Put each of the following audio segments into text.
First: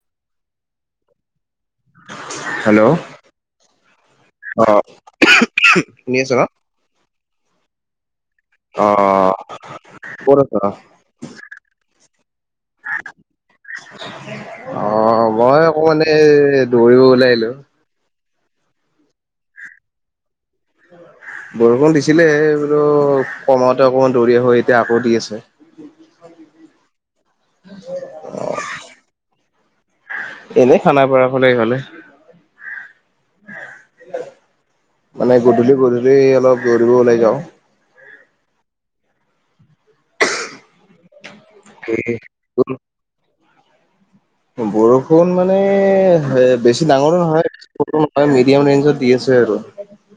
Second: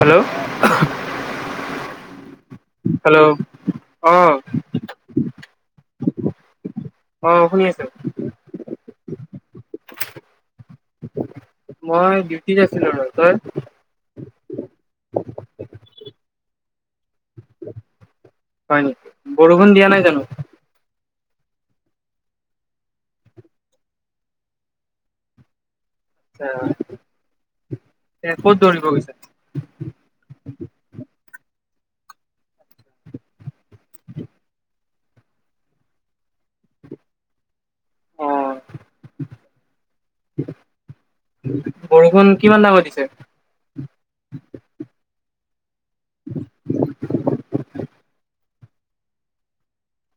Hello. Hello, অ আহ শুনিছ? অ শুনি আছো। অ। ক'ত আছা? মই ডিউটিত আছিলো ৰ, তই? অ মই অকমানে দৌৰিব ওলাই আহিলো। হয় নেকি, বৰষুণ দিয়া নাই জানো? বৰষুণ দিছিলে এই বলো কমাওঁতে অকণমান দৌৰি আহো এতিয়া আকৌ দি আছে। ক'ত দৌৰিব গৈছে? এনেই খানাপাৰাৰ ফালে এই ফালে। মানে গধূলি গধূলি অলপ দৌৰিব ওলাই যাওঁ। অ বৰষুণ কিমান ডাঙৰ দিছে? বৰষুণ মানে বেছি ডাঙৰো নহয় নহয়- দিয়া মান দি আছ আৰু।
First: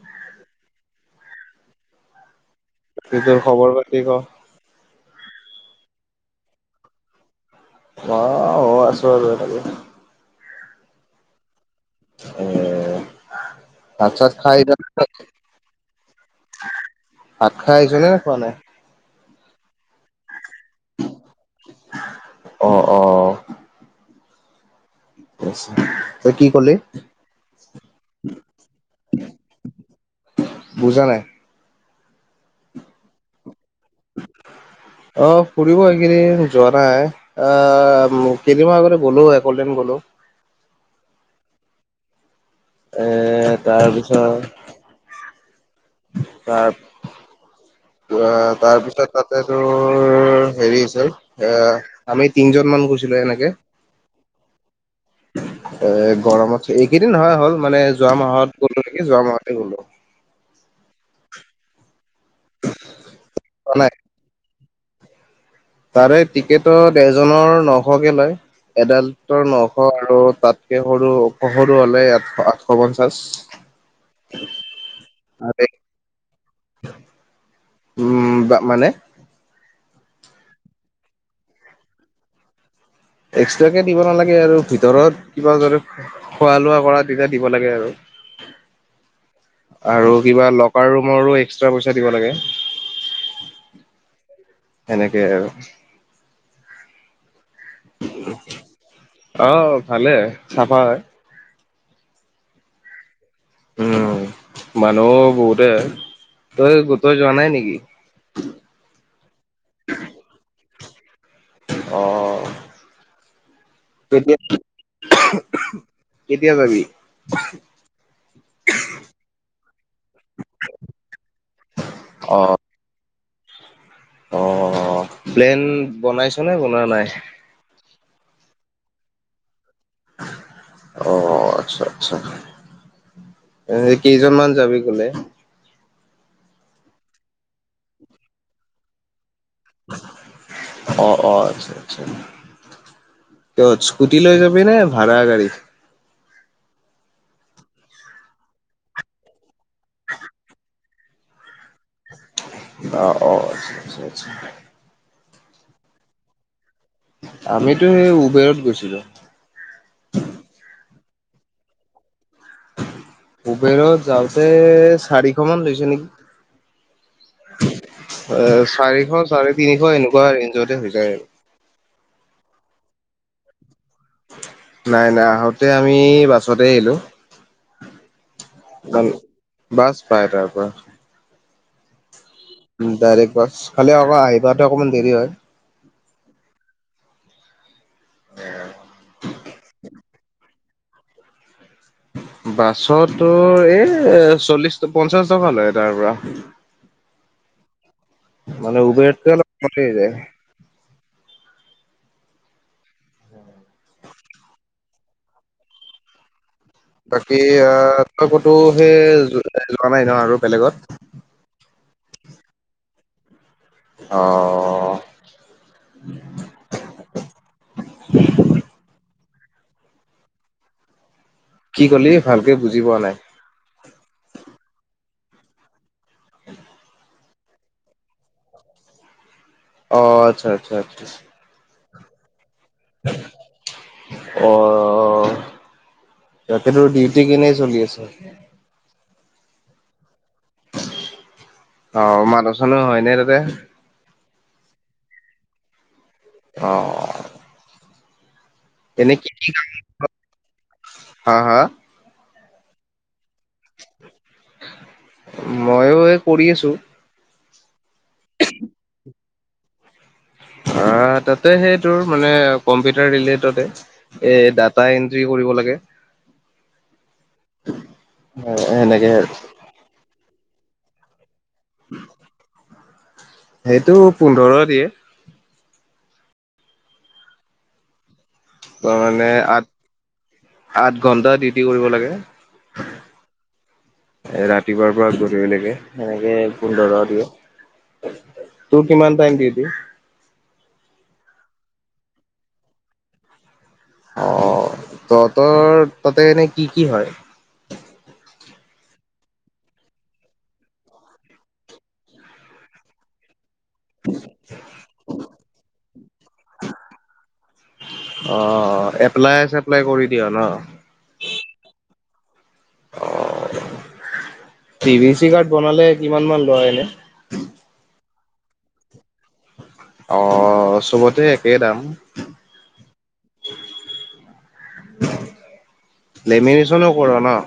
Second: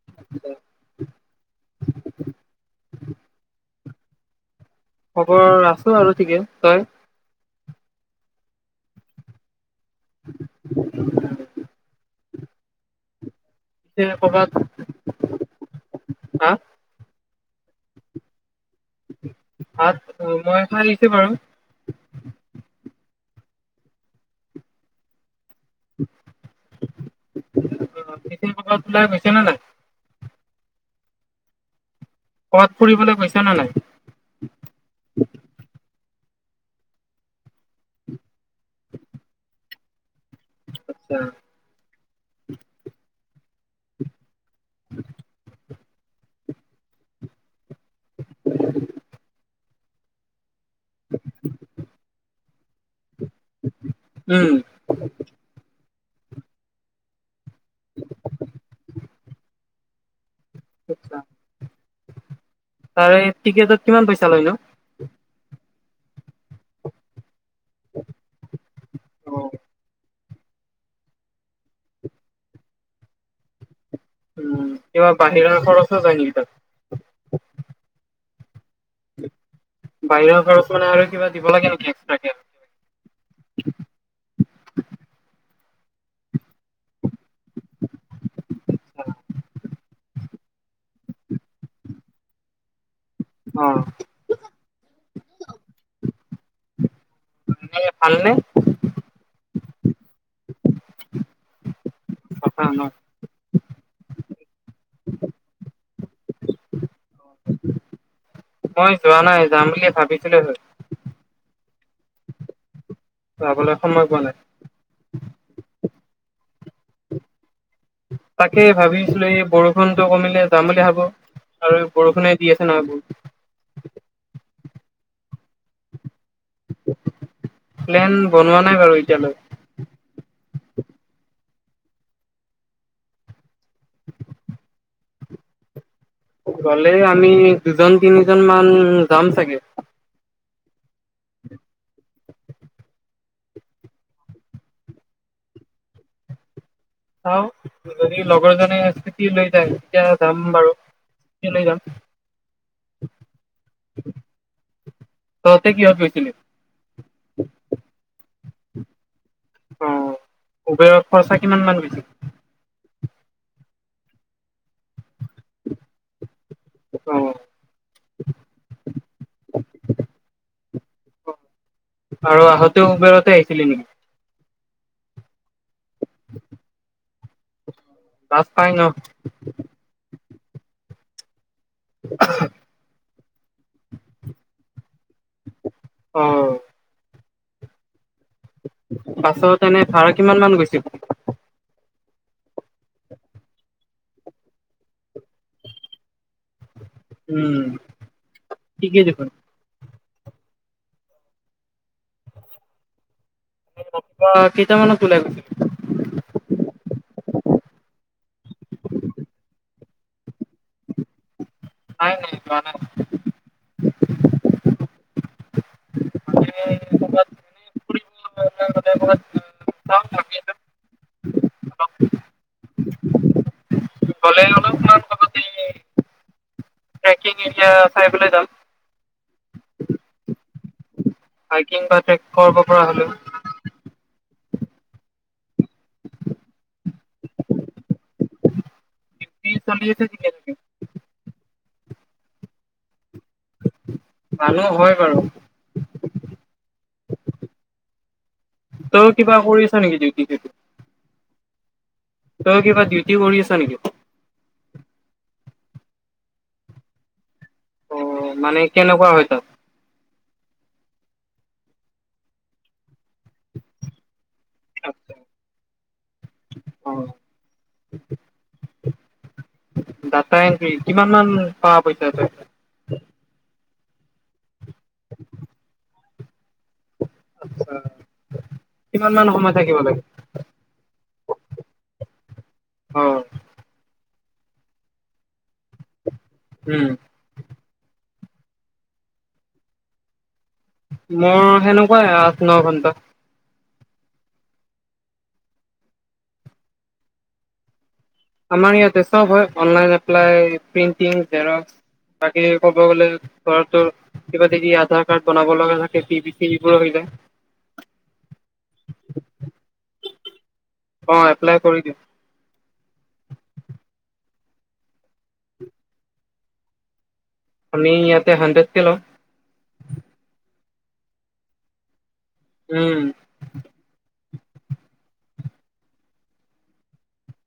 [unintelligible] তোৰ খবৰ বাতি ক? খবৰ আছো আৰু ঠিকে, তই? অ ময়ো আছো আৰু তাকে। [unintelligible] এ, পিছে ভাত চাত কৰ'বাত খাই এতিয়া হা - ভাত খাই আহিছনে খোৱা নাই? ভাত অ মই খাই আহিছোঁ বাৰু। অ অ। তই কি কলি? পিছে ক'ৰবাত ওলাই গৈছে নে নাই বুজা নাই। ক'ৰবাত ফুৰিবলৈ গৈছে নে নাই? অ ফুৰিব এইকেইদিন যোৱা নাই। অ কেইদিনমান আগতে গ'লো একদিন গ'লো। আচ্ছা। এ তাৰ পিছত- তাৰ, তাৰপিছত তাতে তোৰ হেৰি- এ আমি তিনিজন মান গৈছিলো এনেকে- উম। এ গৰমত এইকেইদিন নহয় হ'ল মানে যোৱা মাহত গলো নেকি যোৱা মাহতে গ'লো। তাৰে টিকেটত নাই কিমান পইচা লৈনো? তাৰে টিকেটত এজনৰ নশকে লয় অ এডালটৰ নশ আৰু তাত- এ সৰু, সৰু হ'লে, আঠশ-আঠশ পঞ্চাশ। উম, কিবা বাহিৰা আৰু খৰচ ওঁ জাই নেকি তাত?। উম, বা মানে? বাহিৰা খৰচ মানে আৰু কিবা দিব লাগে নেকি এক্সট্ৰাকে? এক্সট্ৰাকে দিব নালাগে আৰু ভিতৰত কিবা খোৱা লোৱা কৰা তেতিয়া দিব লাগে আৰু। আৰু কিবা লকাৰ ৰুমৰো এক্সট্ৰা পইচা দিব লাগে। অ। সেনেকে আৰু। ভালনে? অঁ', ভালে, চাফা হয়। [unintelligible] উম, মানুহ বহুতে হয়, তই বোধবাই যোৱা নাই নেকি? মই যোৱা নাই, যাম বুলি ভাবিছিলো হে। অঁ। যাবলৈ সময়ত- কেতিয়া, কেতিয়া যাবি? তাকে ভাবিছিলো, এই বৰষুণটো কমিলে যাম বুলি ভাবো- আৰু বৰষুণে দি অ' আছে নহয় বহুত। অ', প্লেন বনাইছনে, বনোৱা নাই? প্লেন, বনোৱা নাই বাৰু এতিয়ালৈ। অ', আতচ্ছা-আতচ্ছা। এই কেইজনমান যাবি গলে? গ'লেই আমি দুজন তিনিজন মান যাম চাগে। অঁ' অঁ'আৎচ্ছা-আৎচ্ছা। কিহত, স্কুটি লৈ যাবিনে ভাড়া গড়ী? চাওঁ, যদি লগৰ জনে স্কুতি লৈ যায়, তেতিয়া যাম বাৰু। কেলে যাম? অঁ', অ' আৎচ্ছা-আৎচ্ছা। তহতে কিহত গৈছিলি? আমিতো এই, উবেৰত গৈছিলোঁ। অঁ', উবেৰত খৰচা কিমান মান গৈছিল? উবেৰত যাওঁতে, চাৰিশ মান লৈছে নেকি। এ অ'। চাৰিশ, চাৰে তিনিশ, এনেকুৱা ৰেঞ্জতে হৈ যায় আৰু। আৰু আহোঁতেও উবেৰতে আহিছিলি নেকি? নাই নাই, আহোঁতে আমি বাছতে আহিলো। বাছ পাই ন? বাছ পাই-পাই-পাই। [inaudible] ডাইৰেক্ট বাছ, খালি আকৌ আহি পাওঁতে অকমান দেৰি হয়। অঁ' বাছত এনে ভাড়া কিমান মান গৈছিল? বাছত তোৰ, এই চল্লিশ, পঞ্চাশ টকা লয় তাৰ পৰা। উম' মানে ঠিকেই দেখোন উবেৰতকে অলপ বেছিয়ে যায়। ঘ পা কেইটা মানত ওলাই গৈছিলি? বাকী আহ, তই কতো সেই, যোৱা নাই ন' আৰু বেলেগত? নাই নাই যোৱা নাই। অ অ। [unintelligible] চ বাকী কেইটা। কি ক'লি ভালকে বুজি পোৱা নাই। গ'লে অলপ- এতিয়া চাই পেলাই যাম। অ আচ্ছা আচ্ছা আচ্ছা। কিমবা তাইক কৰব পৰা হলে অ', তাতে তোৰ ডিউটি কেনে চলি আছে? ডিউটি চলি আছে ঠিকে। থাকে। অ', মানুহ চানুহ হয় নে তাতে? মানুহ হয় বাৰু। অঁ। [inaudible] তই এনে কি কিবা কি কৰি আছ নেকি কাম ডিউটি চিউটি? [inaudible] হা হা? তই কিবা ডিউটি কৰি আছা নেকি? মইও এই কৰি আছো। অ মানে কেনেকুৱা হয় তাত? অ তাতে সেই তোৰ মানে কম্পিউটাৰ ৰিলেটডে। এ ডাটা আচ্ছা এন্ট্ৰি কৰিব লাগে। অ হয় সেনেকে ডাটা এন্ট্ৰী কিমান মান পা পইচা তই? সেইটো পোন্ধৰ দিয়ে। আচ্ছা [inaudible] তোমাৰ মানে আঠ আঠ ঘন্টা ডিউটি কৰিব লাগে। অ', ৰাতিপুৱাৰ পৰা গধূলিলেকে সেনেকে উম, পোন্ধৰ দিয়ে, তোৰ কিমান টাইম ডিউটি? মোৰ সেনেকুৱাই আঠ ন ঘন্টা। অ তহঁতৰ তাতে এনেই কি কি হয়? আমাৰ ইয়াতে চব হয় অনলাইন এপ্লাই, প্ৰিন্টিং, জেৰক্স, বাকী ক'ব গলে ধৰা তোৰ কিবা যদি আধাৰ কাৰ্ড বনাব লগা থাকে পি বি চি এইবোৰ হৈ যায়। অ এপ্লাই চেপ্লাই কৰি দিয় ন? অ এপ্লাই কৰি দিও। অ পি ভি চি কাৰ্ড বনালে কিমান মান লয় এনে? আমি ইয়াতে হণ্ড্ৰেডকে লয়। অ চবতে একেই দাম। উম। লেমিনেচনো কৰ ন?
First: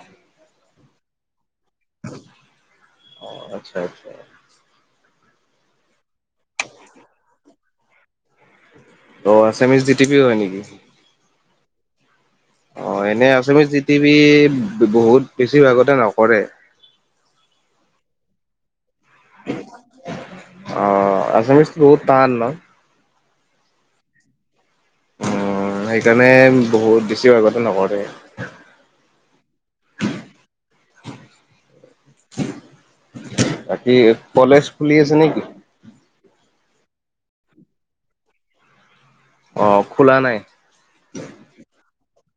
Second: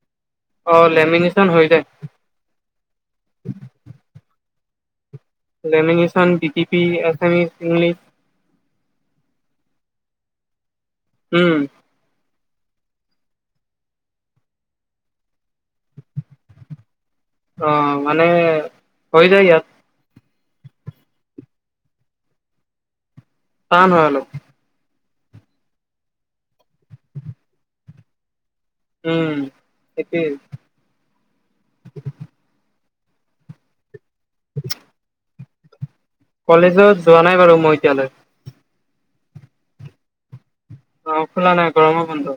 অ লেমিনেচন হৈ যায়। অ আচ্ছা আচ্ছা। Lamination D T P Assamese English. অ আছামিজ ডিটি পি হয় নেকি? উম। অ এনে আছামিছ দি টি পি বহুত বেছিভাগতে নকৰে। অ মানে হৈ যায় ইয়াত। অ আছামিজ বহুত তান ন? তান হয় অলপ। উম সেইকাৰণে বহুত বেছি ভাগতে নকৰে। উম সেইটোৱেই। বাকী কলেজ খুলি আছে নেকি? কলেজত যোৱা নাই বাৰু মই এতিয়ালৈ অ খোলা নাই অ খোলা নাই গৰমৰ বন্ধ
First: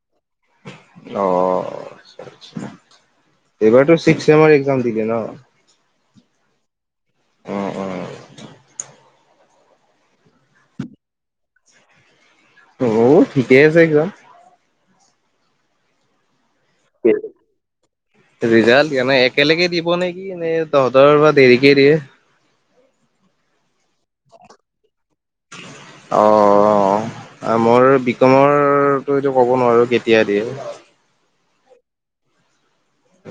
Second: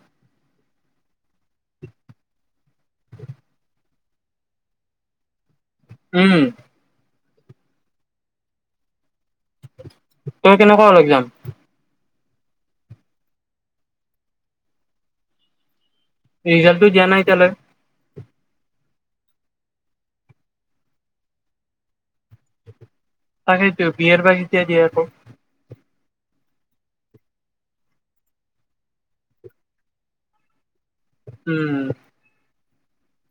অ এইবাৰতো ছিক্স ছেমৰ এক্সাম দিলে ন উম অ অ তোৰ কেনেকোৱা হল এক্মাম অ ঠিকেই আছে এক্মাম ৰিজাল্টটো দিয়া নাই এতিয়ালৈ ৰিজাল্ট তেনে একেলগে দিব নে নে কি নে তহঁতৰ পৰা দেৰিকে দিয়ে তাকেইতো বি এৰ বা কেতিয়া দিয়ে আকৌ অ আ মোৰ বিকমৰতো এইটো ক'ব নোৱাৰো কেতিয়া দিয়ে উম উ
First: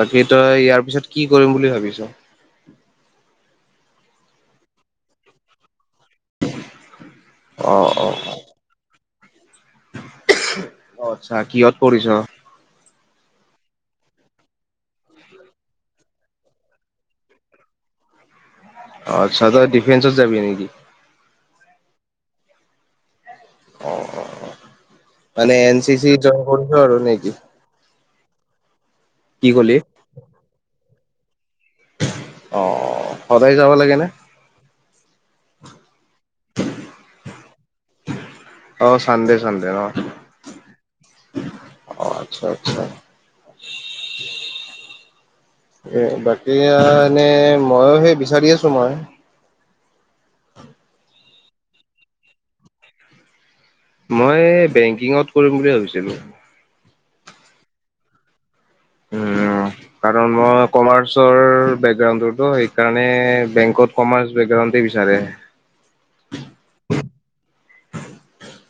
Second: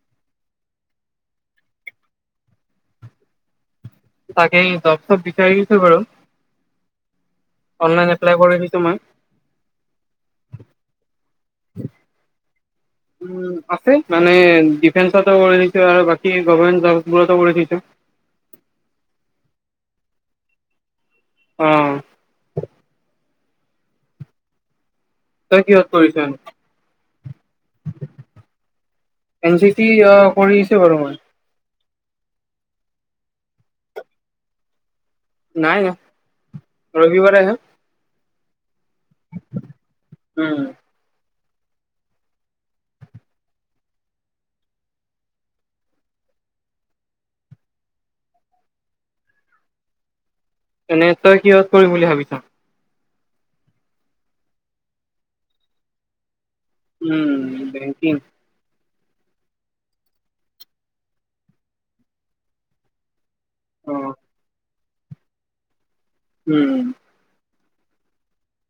বাকী তই ইয়াৰ পিছত কি কৰিম বুলি ভাবিছ তাকেই জব চব বিচাৰিছো বাৰু অ', অনলাইন অ', এপ্লাই কৰি দিছো মই অ আচ্ছা কিহত কৰিছ উম আছে মানে ডিফেন্সতো কৰি দিছো আৰু বাকি গভমেন্ট জববোৰতো কৰি থৈছো অ আচ্ছা তই ডিফেন্সত যাবি নেকি উম অ মানে তই এন কিহত চি চি কৰিছ জইন কৰিছ' আৰু নেকি কি এন ক'লি? চিচি অ কৰি আছো বাৰু মই অ সদায় যাব লাগে নে নাই নাই ৰবিবাৰেহে অ চানডে চানডে অ উম অ আচ্ছা আচ্ছা এ বাকী আও এনে মইও সেই বিচাৰি আছো মই এনে তই কিহত কৰিম বুলি ভাবিছ মই বেংকিঙত কৰিম বুলি ভাৱিছিলো উম বেংকিং উম কাৰণ মই কমাৰ্চৰ বেকগ্ৰাউণ্ডটোতো সেইকাৰণে অ বেংকত কমাৰ্চ বেকগ্ৰাউণ্ডেই বিচাৰে উম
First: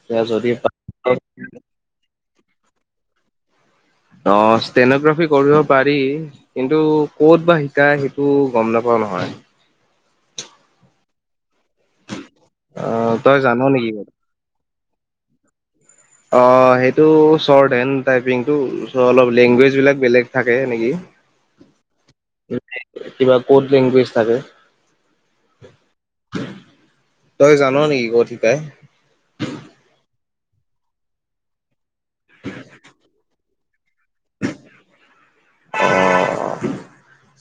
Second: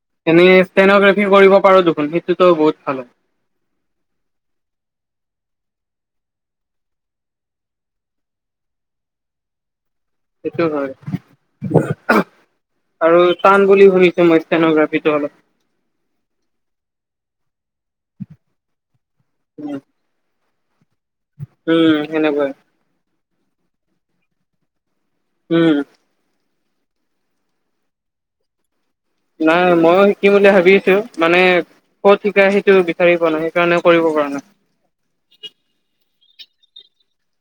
এতিয়া এনে যদি ষ্টেনগ্ৰাফি কৰিব পাৰ দেখোন সেইটোতো বহুত ভাল হয় অ ষ্টেনগ্ৰাফি কৰিব পাৰি কিন্তু ক'ত বা শিকায় সেইটো গম নাপাও নহয় সেইটো হয় অ আৰু তই জান টান নেকি? বুলি শুনিছো মই ষ্টেনোগ্ৰাফিটো অলপ অ সেইটো চৰ্ট হেণ্ড টাইপিংটো অলপ লেংগুৱেজ উম বিলাক বেলেগ থাকে নেকি উম সেনেকোৱাই কিবা ক'ড লেংগুৱেজ থাকে উম তই জান নেকি কত শিকাই নাই ময়ো শিকিম বুলি ভাৱিছো, মানে কত শিকাই সিটো বিচাৰি পোৱা নাই। সেইকাৰণে কৰিব পৰা নাই। অ'।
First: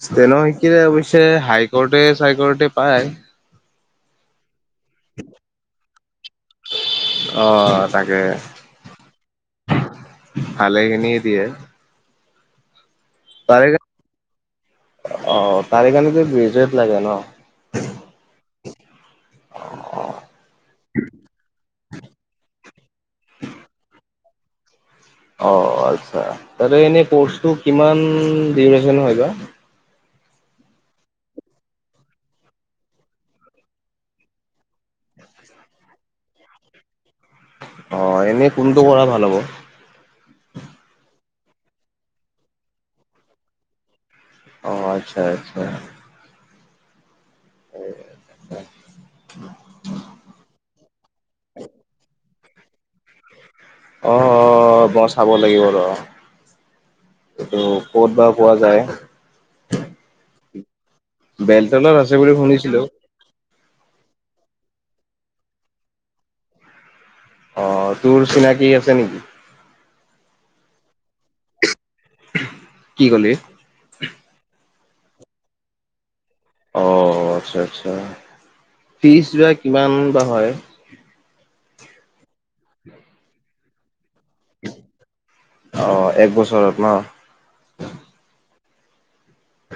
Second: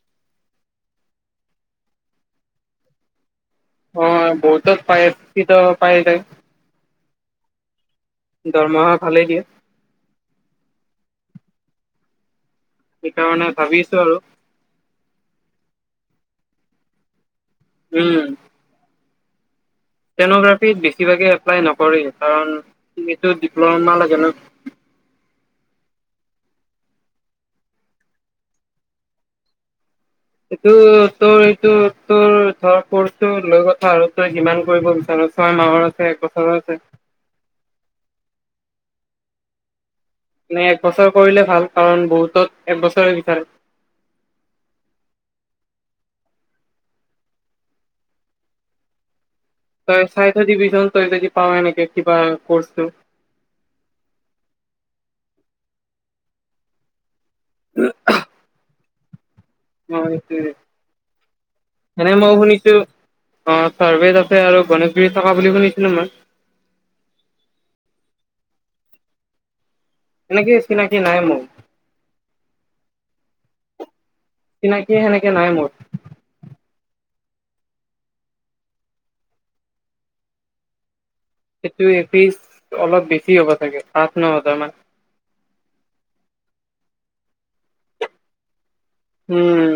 স্তেনৰ শিকিলে অৱশ্যে হাইকোৰ্টে-চাইকোৰ্টে পায়। অঁ বহুত পাই, কেতিয়াবা পাই যায়। অঁ তাকে। দৰমহা ভালেই দিয়ে। ভালেখিনি দিয়ে। সেইকাৰণে ভাবি আছোঁ আৰু। অঁ, তাৰেইকাৰণে গ্ৰেজুৱেট লাগে ন। উম। অ'। টেনোগ্ৰাফিত বেছিভাগে এপ্লাই নকৰে কাৰণ ডিপ্ল'মা লাগে ন। অঁ আচ্ছা তাতে এনে কৰ্চটো কিমান ডিউৰেচন হয় বা। এইটো তোৰ এইটো তোৰ ধৰ কৰ্চটো লৈ কথা আৰু তই কিমান কৰিব বিচাৰ। ছয় মাহৰ আছে এক বছৰো আছে। অ' এনেই কোনটো কৰা ভাল হ'ব? মানে এক বছৰ কৰিলে ভাল কাৰণ বহুতত একবছৰে বিচাৰে। অ', আচ্ছা আচ্ছা। হয়। তই চাই থই দিবিচোন, তই যদি পাৱ অনেকে কিবা কোৰ্চ। [inaudible] অ', অ', মই চাব লাগিব ৰ'হ। সেইটো, ক'ত বা পোৱা যায়? অ' সেইটোৱে। বেলতলত আছে বুলি মই শুনিছো শুনিছিলোঁ। অ' চাৰ্ভে আছে আৰু গণেশগুৰিত থাকা বুলি শুনিছিলো মই। অ', তোৰ চিনাকি আছে নেকি? এনেকে চিনাকি নাই মোৰ। কি কলি? চিনাকি সেনেকে নাই মোৰ। অ', আচ্ছা আচ্ছা ফিজ বা কিমান বা হয়। সেইটো এফিচ অলপ বেছি হ'ব চাগে আঠ-ন হাজাৰ মান। অ', এক বছৰত ন'? উম।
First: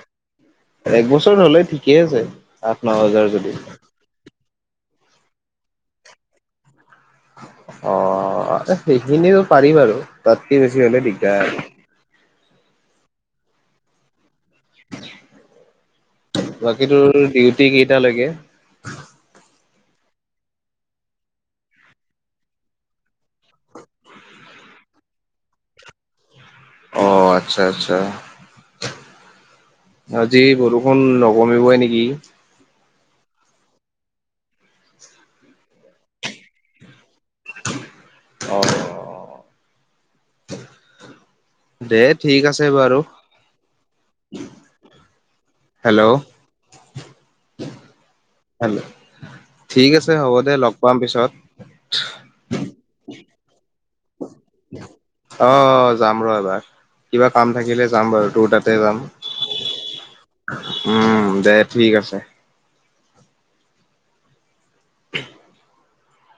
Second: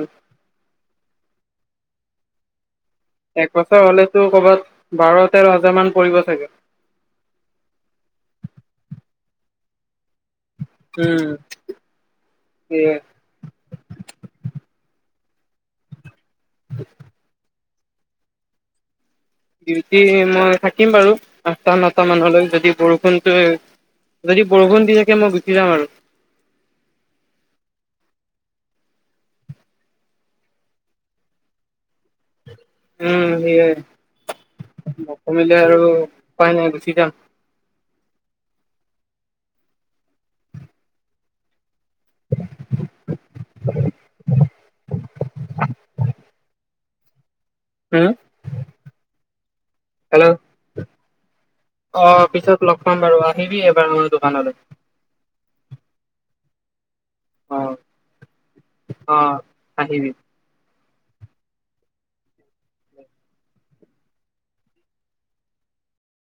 এক বছৰ হ'লে, ঠিকেই আছে। আঠ-ন হাজাৰ যদি এক বছৰ হলেটো কৰ'বাত বাৰ, তেৰ হাজাৰ মান পৰিব চাগে। অ সেইখিনিও পাৰিম আৰু তাতকে বেছি হ'লে উম দিগদাৰ। [unintelligible] বাকী তোৰ ডিউটি কেইটা লৈকে? ডিউটি, মই থাকিম বাৰু আঠটা-নটা মানলৈ যদি বৰষুণটো যদি বৰষুণ দি থাকে মই গুচি যাম আৰু। অ', আচ্ছা আচ্ছা। আজি বৰষুণ নকমিবই নেকি? উম, সেয়ে। নকমিলে আৰু পাই নাই, গুচি যাম। অ অ দে ঠিক আছে বাৰু হেল্ল হম হেল্ল ঠিক আছে হ'ব হেল্ল' দে লগ পাম পিছত অ পিছত লগ পাম বাৰু আহিবি এবাৰ মোৰ দোকানলৈ অ অ যাম ৰ এবাৰ কিবা কাম অ থাকিলে যাম বাৰু তু তাতে যাম অ আহিবি উম দে ঠিক আছে [unintelligible]